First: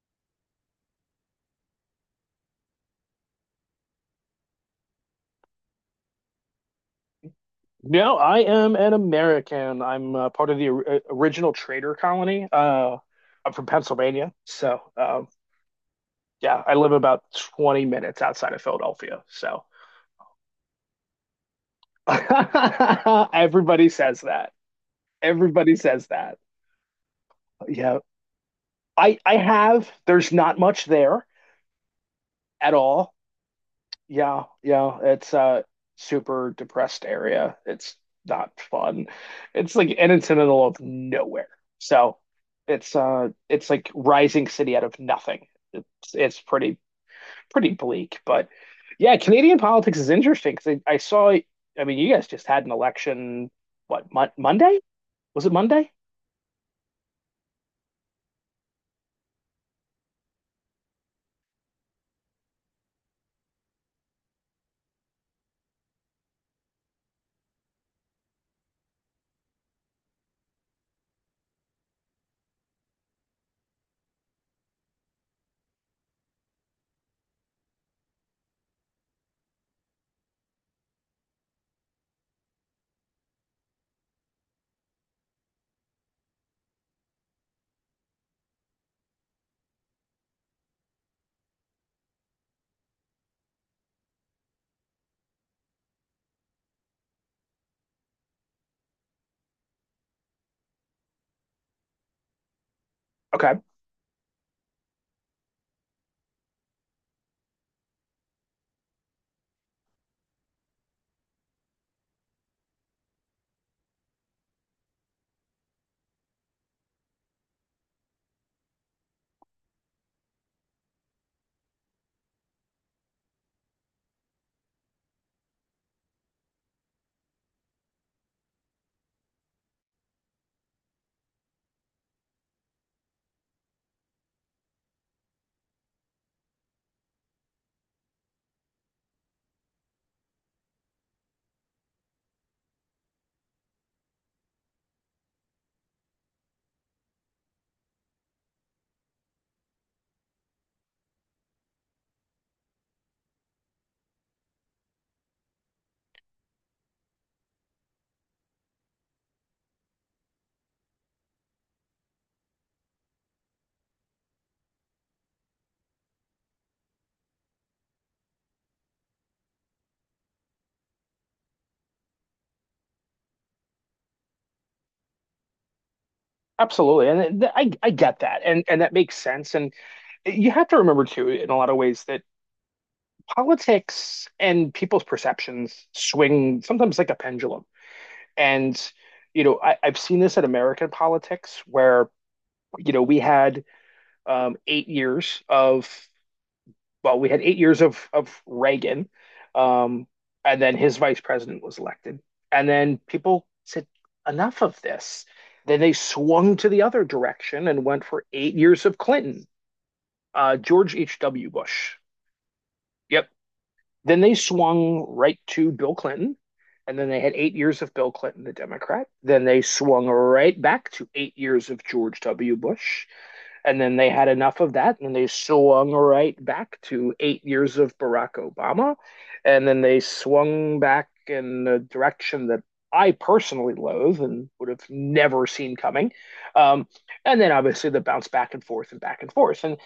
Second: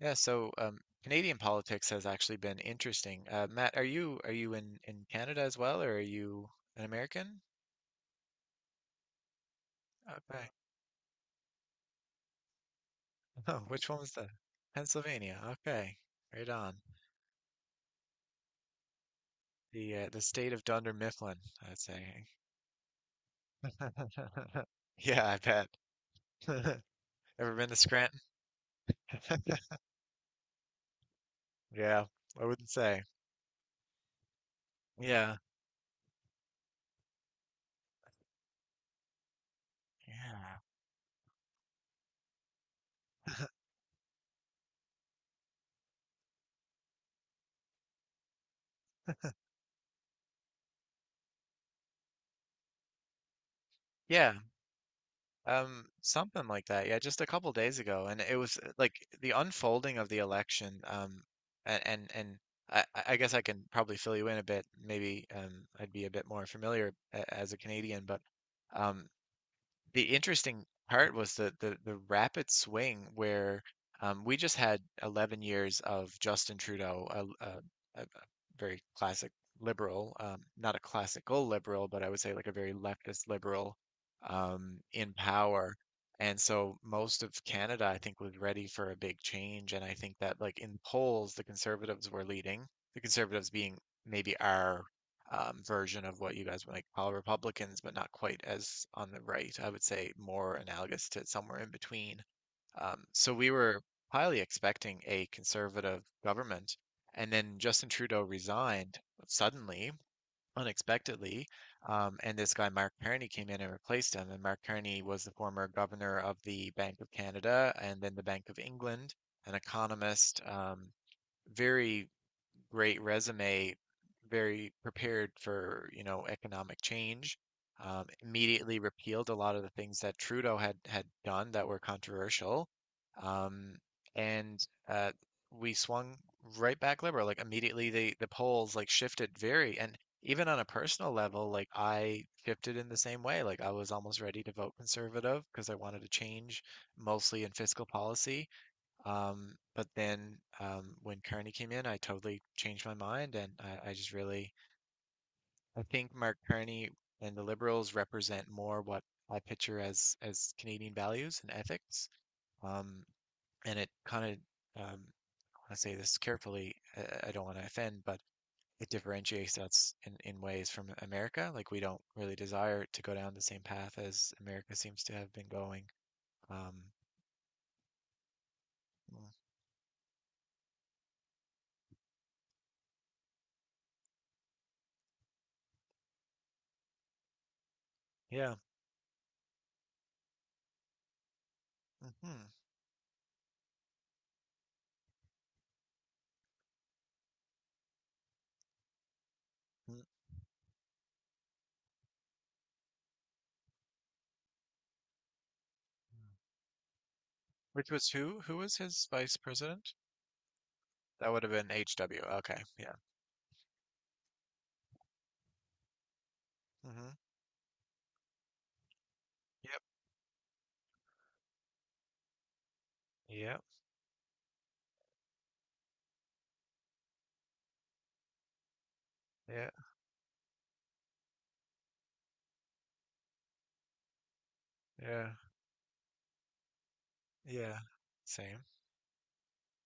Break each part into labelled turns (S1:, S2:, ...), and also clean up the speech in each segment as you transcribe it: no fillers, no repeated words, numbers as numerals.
S1: Canadian politics has actually been interesting. Matt, are you in Canada as well, or are you an American?
S2: No, I am an American. I'm
S1: Okay.
S2: part of the original trader colony. I'm
S1: Oh,
S2: from
S1: which one was that?
S2: Pennsylvania, so
S1: Pennsylvania. Okay, right
S2: yeah, I
S1: on.
S2: live about 20 minutes outside of Philadelphia. So
S1: The state of Dunder Mifflin, I'd say.
S2: everybody says that.
S1: Yeah, I bet.
S2: Everybody says that.
S1: Ever been to
S2: Yeah,
S1: Scranton?
S2: I have. There's not much there
S1: Yeah, I wouldn't
S2: at
S1: say.
S2: all. Yeah, yeah, it's
S1: Yeah,
S2: a super depressed area. It's not fun. It's like and it's in the
S1: yeah,
S2: middle of nowhere. So it's like rising city out of nothing. It's it's pretty bleak, but yeah, Canadian politics is interesting because I saw. I mean you guys just had an election, what,
S1: yeah.
S2: Monday? Was it Monday?
S1: Something like that. Yeah, just a couple days ago, and it was like the unfolding of the election. And I guess I can probably fill you in a bit. Maybe I'd be a bit more familiar as a Canadian, but um, the interesting part was the rapid swing where we just had 11 years of Justin Trudeau, a very classic liberal, not a classical liberal, but I would say like a very leftist liberal in power. And so most of Canada, I think, was ready for a big change. And I think that like in polls, the Conservatives were leading, the Conservatives being maybe our version of what you guys would like call Republicans, but not quite as on the right. I would say more analogous to somewhere in between. So we
S2: Okay,
S1: were highly expecting a conservative government, and then Justin Trudeau resigned suddenly, unexpectedly, and this guy Mark Carney came in and replaced him. And Mark Carney was the former governor of the Bank of Canada and then the Bank of England, an economist, very great resume, very prepared for, you know, economic change. Immediately repealed a lot of the things that Trudeau had done that were controversial, um, and uh, we swung right back liberal. Like immediately, the polls like shifted very, and even on a personal level, like I shifted in the same way. Like I was almost ready to vote conservative because I wanted to change mostly in fiscal policy. But then when Kearney came in, I totally changed my mind, and I just really I think Mark Kearney and the Liberals represent more what I picture as Canadian values and ethics. Um, and it kind of I say this carefully. I don't want to offend, but it differentiates us in ways from America. Like we don't really desire to go down the same path as America seems to have been going. Um,
S2: absolutely. And I get that. And that makes sense, and you have to remember too in a lot of ways that politics and people's perceptions swing sometimes like a pendulum.
S1: yeah.
S2: And, you know, I've seen this in American politics where,
S1: Hmm.
S2: you know, we had 8 years of, well, we had 8 years of Reagan, um, and then his vice president was elected. And then people said, enough of this. Then they swung to the other direction and
S1: Which
S2: went
S1: was
S2: for
S1: who?
S2: eight
S1: Who was
S2: years of
S1: his vice
S2: Clinton.
S1: president?
S2: George
S1: That would
S2: H.W.
S1: have been
S2: Bush.
S1: HW. Okay. Yeah.
S2: Yep. Then they swung right to Bill Clinton. And then
S1: Hmm.
S2: they had 8 years of Bill Clinton, the Democrat. Then they
S1: Yep.
S2: swung right back to 8 years of George W. Bush.
S1: Yep.
S2: And then they had enough of that. And they swung right back to 8 years of Barack Obama. And
S1: Yeah.
S2: then they swung back in a direction that I personally loathe and would have
S1: Yeah.
S2: never seen coming. Um, and then
S1: Yeah.
S2: obviously the bounce back
S1: Same.
S2: and forth and back and forth. And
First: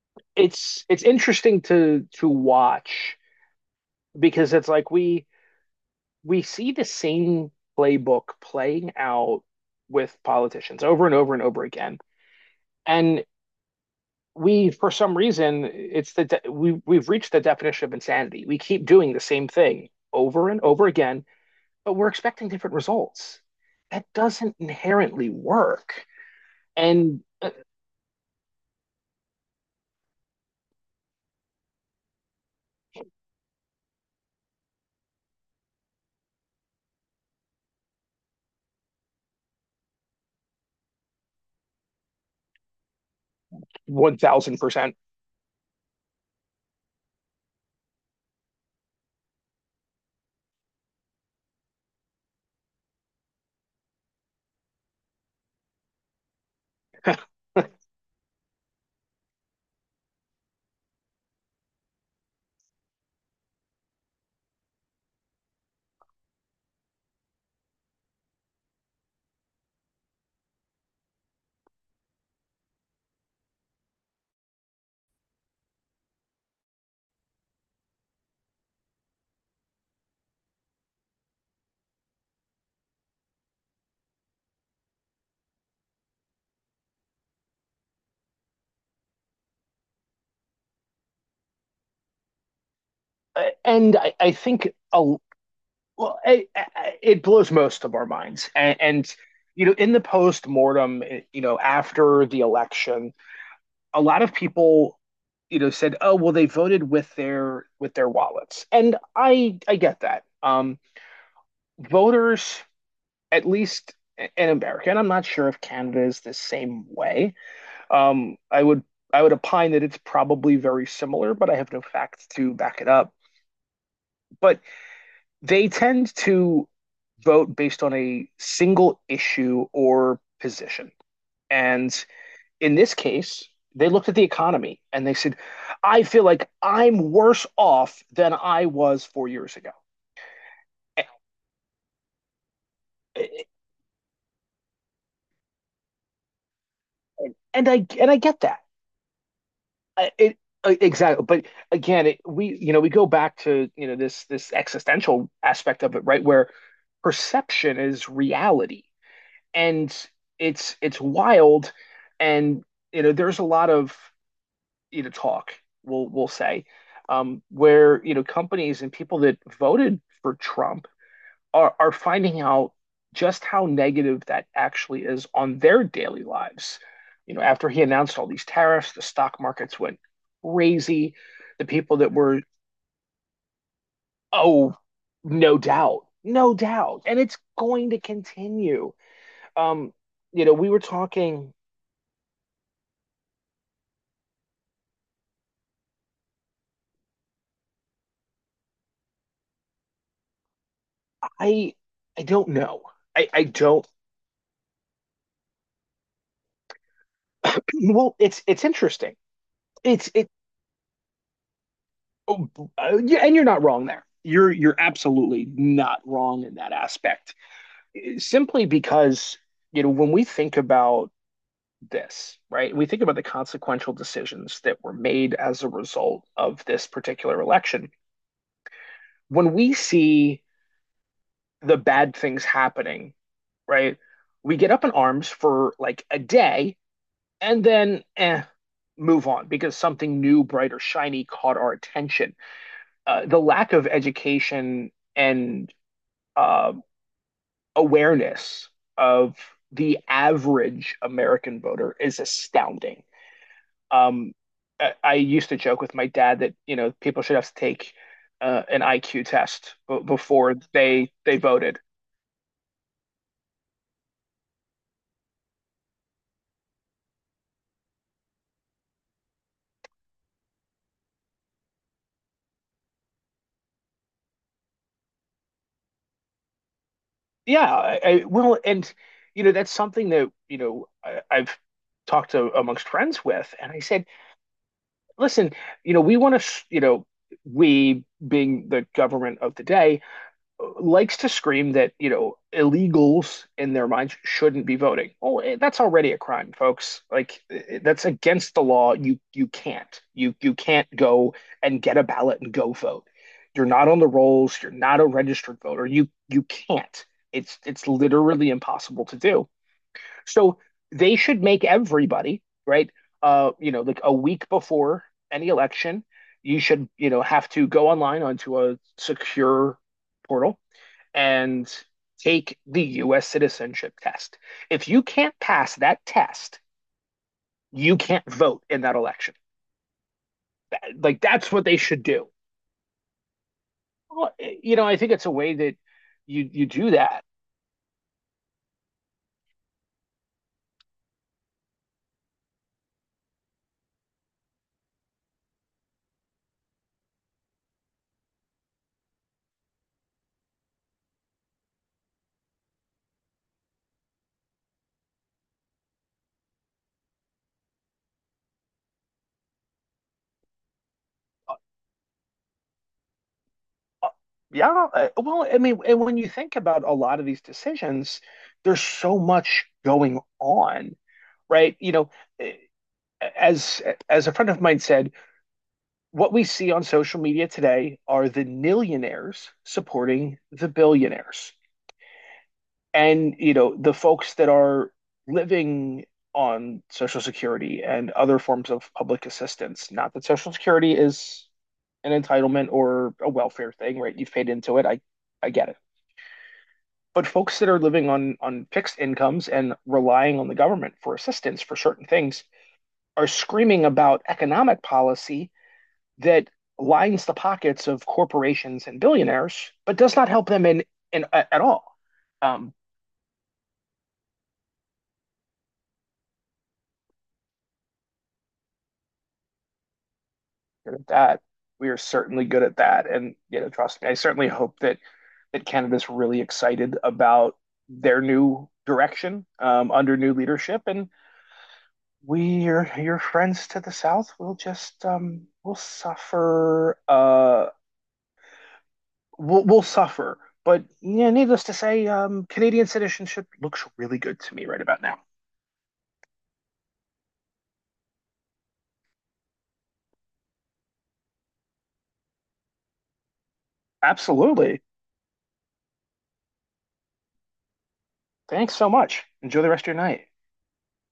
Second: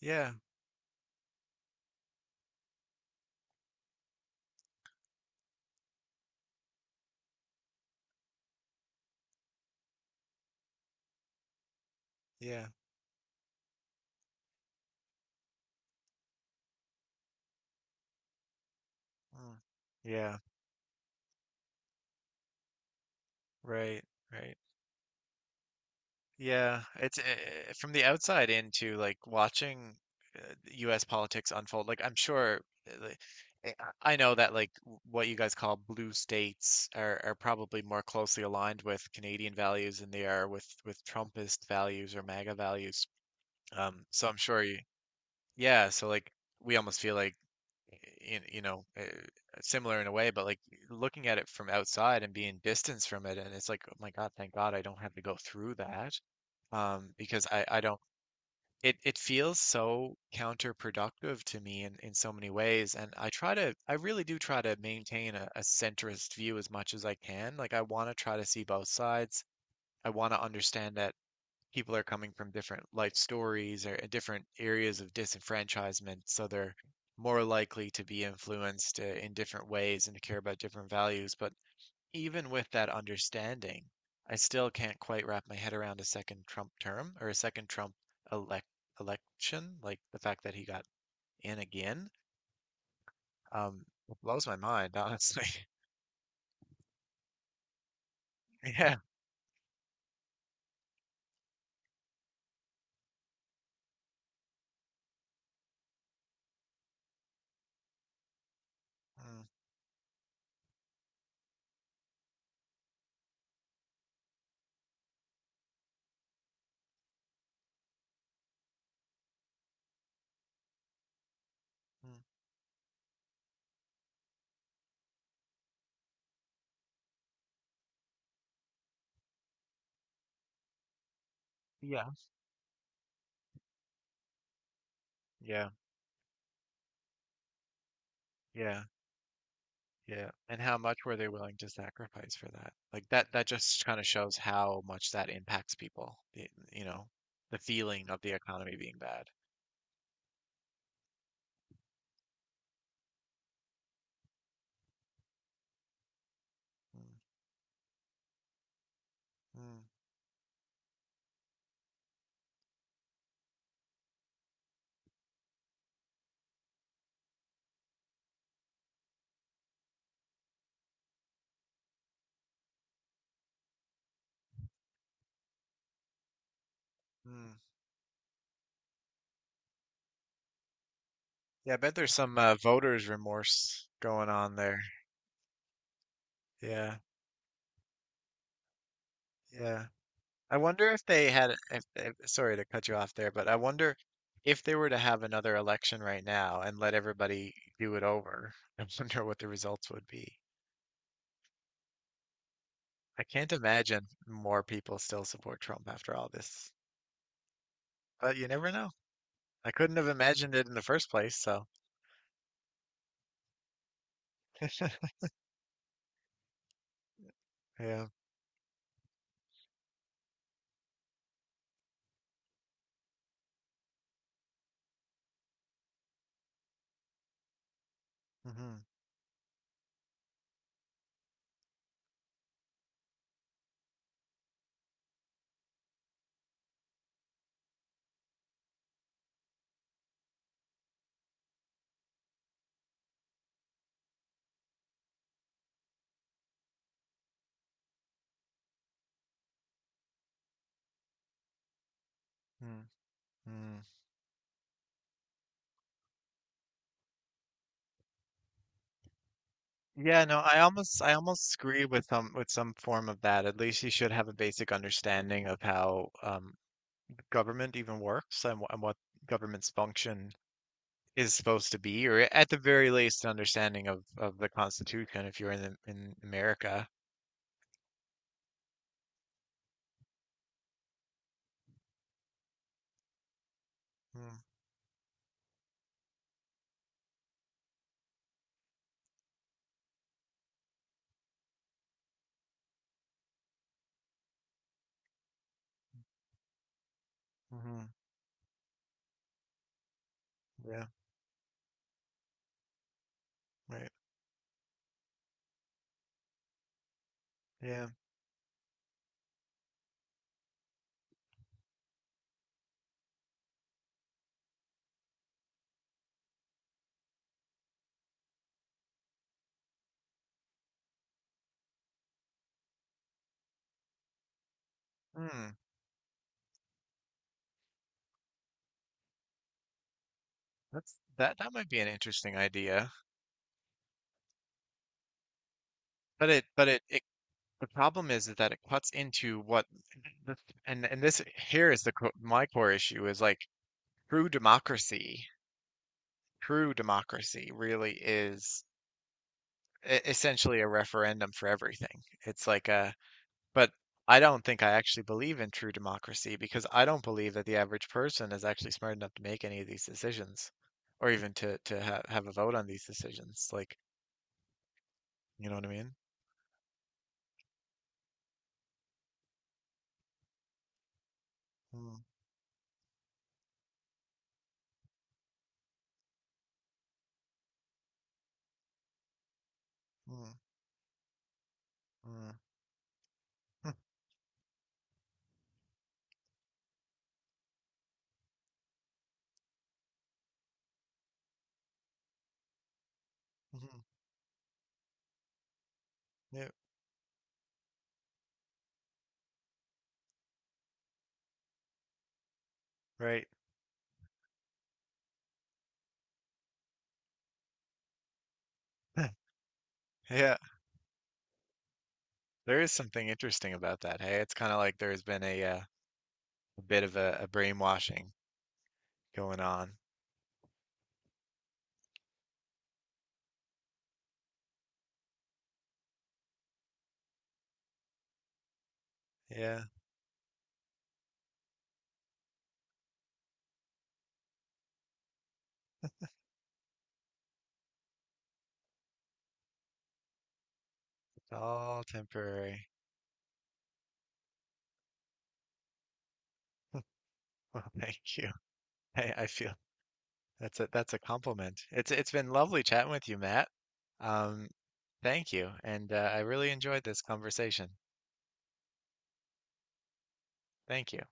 S1: Yeah.
S2: it's interesting to watch because it's like we see the same playbook playing out with politicians over and over and over again.
S1: Yeah.
S2: And we, for some reason, it's we we've reached the definition of insanity. We keep doing the same
S1: Mm.
S2: thing
S1: Yeah.
S2: over and over again, but we're expecting different results.
S1: Right.
S2: That doesn't
S1: Right.
S2: inherently work.
S1: Yeah. It's
S2: And
S1: from the outside into like watching U.S. politics unfold. Like I'm sure. uh, like, eh, I know that like what you guys call blue states are probably more closely aligned with Canadian values than they are with Trumpist values or MAGA values. So I'm sure you,
S2: 1000%.
S1: yeah, so like we almost feel like you know similar in a way, but like looking at it from outside and being distanced from it, and it's like, oh my God, thank God I don't have to go through that. Um, because I, I don't it feels so counterproductive to me in so many ways. And I try to I really do try to maintain a centrist view as much as I can. Like I want to try to see both sides. I want to understand that people are coming from different life stories or different areas of disenfranchisement, so they're more likely to be influenced in different ways and to care about different values. But even with that understanding, I still can't quite wrap my head around a second Trump term or a second Trump elect election, like the fact that he got in again. Um,
S2: And
S1: it blows my mind, honestly.
S2: well, it blows most of our minds.
S1: Yeah.
S2: And you know, in the post mortem, you know, after the election, a lot of people, you know, said, "Oh, well, they voted with their wallets," and
S1: Mm.
S2: I get that. Voters, at least in America, and I'm not sure if Canada is the same way. Um, I would I would opine that it's probably very similar, but I have no
S1: Mm.
S2: facts to back it up. But they tend to vote based on a single issue or position. And
S1: Yeah.
S2: in this case, they looked at the economy and they said,
S1: Yeah.
S2: I feel like I'm worse off than I
S1: Yeah.
S2: was 4 years ago.
S1: Yeah, and how much were they willing to sacrifice for that? Like that that just kind of shows how much that impacts people. The, you know, the
S2: And
S1: feeling
S2: I
S1: of the
S2: get that.
S1: economy being bad.
S2: I- It, exactly. But again, we, you know, we go back to, you know, this existential aspect of it, right? Where
S1: Mm.
S2: perception is reality.
S1: Mm.
S2: And it's wild, and you know there's a lot of, you know, talk, we'll say, where, you know, companies and people that voted for Trump are finding out just how negative that actually is on their daily lives. You know,
S1: Mm.
S2: after he announced all these tariffs, the stock markets went crazy. The
S1: Yeah, I bet
S2: people
S1: there's
S2: that
S1: some
S2: were,
S1: voters' remorse going on
S2: oh,
S1: there.
S2: no doubt, no
S1: Yeah,
S2: doubt. And it's going to continue.
S1: yeah.
S2: Um, you know,
S1: I
S2: we were
S1: wonder if they had
S2: talking.
S1: if sorry to cut you off there, but I wonder if they were to have another election right now and let everybody do it over, I wonder what the results would be.
S2: I I don't know.
S1: I
S2: I
S1: can't
S2: don't.
S1: imagine more people still support Trump after all this.
S2: Well,
S1: But you
S2: it's
S1: never know.
S2: interesting.
S1: I couldn't have
S2: It's it.
S1: imagined it in the first place, so
S2: oh, yeah, and you're not wrong there. You're absolutely not wrong in that aspect.
S1: yeah.
S2: Simply because you know when we think about this, right? We think about the consequential decisions that were made as a result of this particular election.
S1: Hmm.
S2: When we see the bad things happening, right? We get up in arms for like a day and then move on because something new, bright, or shiny caught our attention. The lack of education and uh, awareness of the average American voter is
S1: Mm.
S2: astounding.
S1: Mm.
S2: Um, I used to joke with my dad that you know people should have to take an IQ test b
S1: Yeah, no,
S2: before
S1: I almost I
S2: they
S1: almost
S2: voted.
S1: agree with some form of that. At least you should have a basic understanding of how government even works and, and what government's function is supposed to be, or at the very least, an understanding of the Constitution if you're in the, in America.
S2: Yeah, well, and you know that's something that you know I've talked to amongst friends with, and I said, listen, you know, we want to, you know, we being the government of the day likes to scream that, you know, illegals in their minds shouldn't be voting. Oh, that's already a crime, folks. Like
S1: Mm-hmm.
S2: that's against the law. You can't. You
S1: Yeah,
S2: can't go and get a ballot and go vote. You're not
S1: right.
S2: on the rolls, you're not a registered voter. You can't. It's
S1: Yeah.
S2: literally impossible to do. So they should make everybody, right? You know, like a week before any election, you should, you know, have to go online onto a secure portal and take the US citizenship test. If you can't
S1: Mm.
S2: pass that test, you can't vote in that election.
S1: That's
S2: Like
S1: that that
S2: that's what
S1: might
S2: they
S1: be an
S2: should do.
S1: interesting idea.
S2: Well, you know, I think it's a way that you
S1: But it,
S2: do
S1: it
S2: that.
S1: the problem is that it cuts into what, and this here is the my core issue is like true democracy. True democracy really is essentially a referendum for everything. It's like a, but I don't think I actually believe in true democracy because I don't believe that the average person is actually smart enough to make any of these decisions, or even to ha have a vote on these decisions. Like,
S2: Yeah. Well,
S1: you know
S2: I
S1: what I
S2: mean,
S1: mean?
S2: and when you think about a lot of these decisions, there's so much going on, right? You
S1: Mm.
S2: know, eh, as a friend of mine said, what we see on social media today are the millionaires
S1: Mm.
S2: supporting the billionaires.
S1: Mm.
S2: And, you know, the folks that are living on Social Security and other forms of public assistance. Not that Social Security is an entitlement or a welfare thing, right? You've paid into it. I get it.
S1: Yeah,
S2: But folks that are living on fixed incomes and relying on the government for assistance for certain things,
S1: right.
S2: are screaming about economic policy that lines the pockets of corporations and billionaires, but does not
S1: Yeah.
S2: help them in, at all.
S1: There is
S2: Um,
S1: something interesting about that. Hey, it's kind of like there's been a bit of a brainwashing going on.
S2: that we are certainly good at that, and you know, trust me, I certainly hope that that Canada's really excited about their new direction
S1: Yeah,
S2: under new leadership, and we, your friends to the south, will just will suffer. Will suffer. But yeah,
S1: it's
S2: needless to
S1: all
S2: say,
S1: temporary.
S2: Canadian citizenship looks really good to me right about now.
S1: Well, thank you. Hey, I feel that's a compliment. It's been lovely chatting with you, Matt. Um,
S2: Absolutely.
S1: Thank you, and I really enjoyed this conversation.
S2: Thanks so much. Enjoy the rest of your night.
S1: Thank you.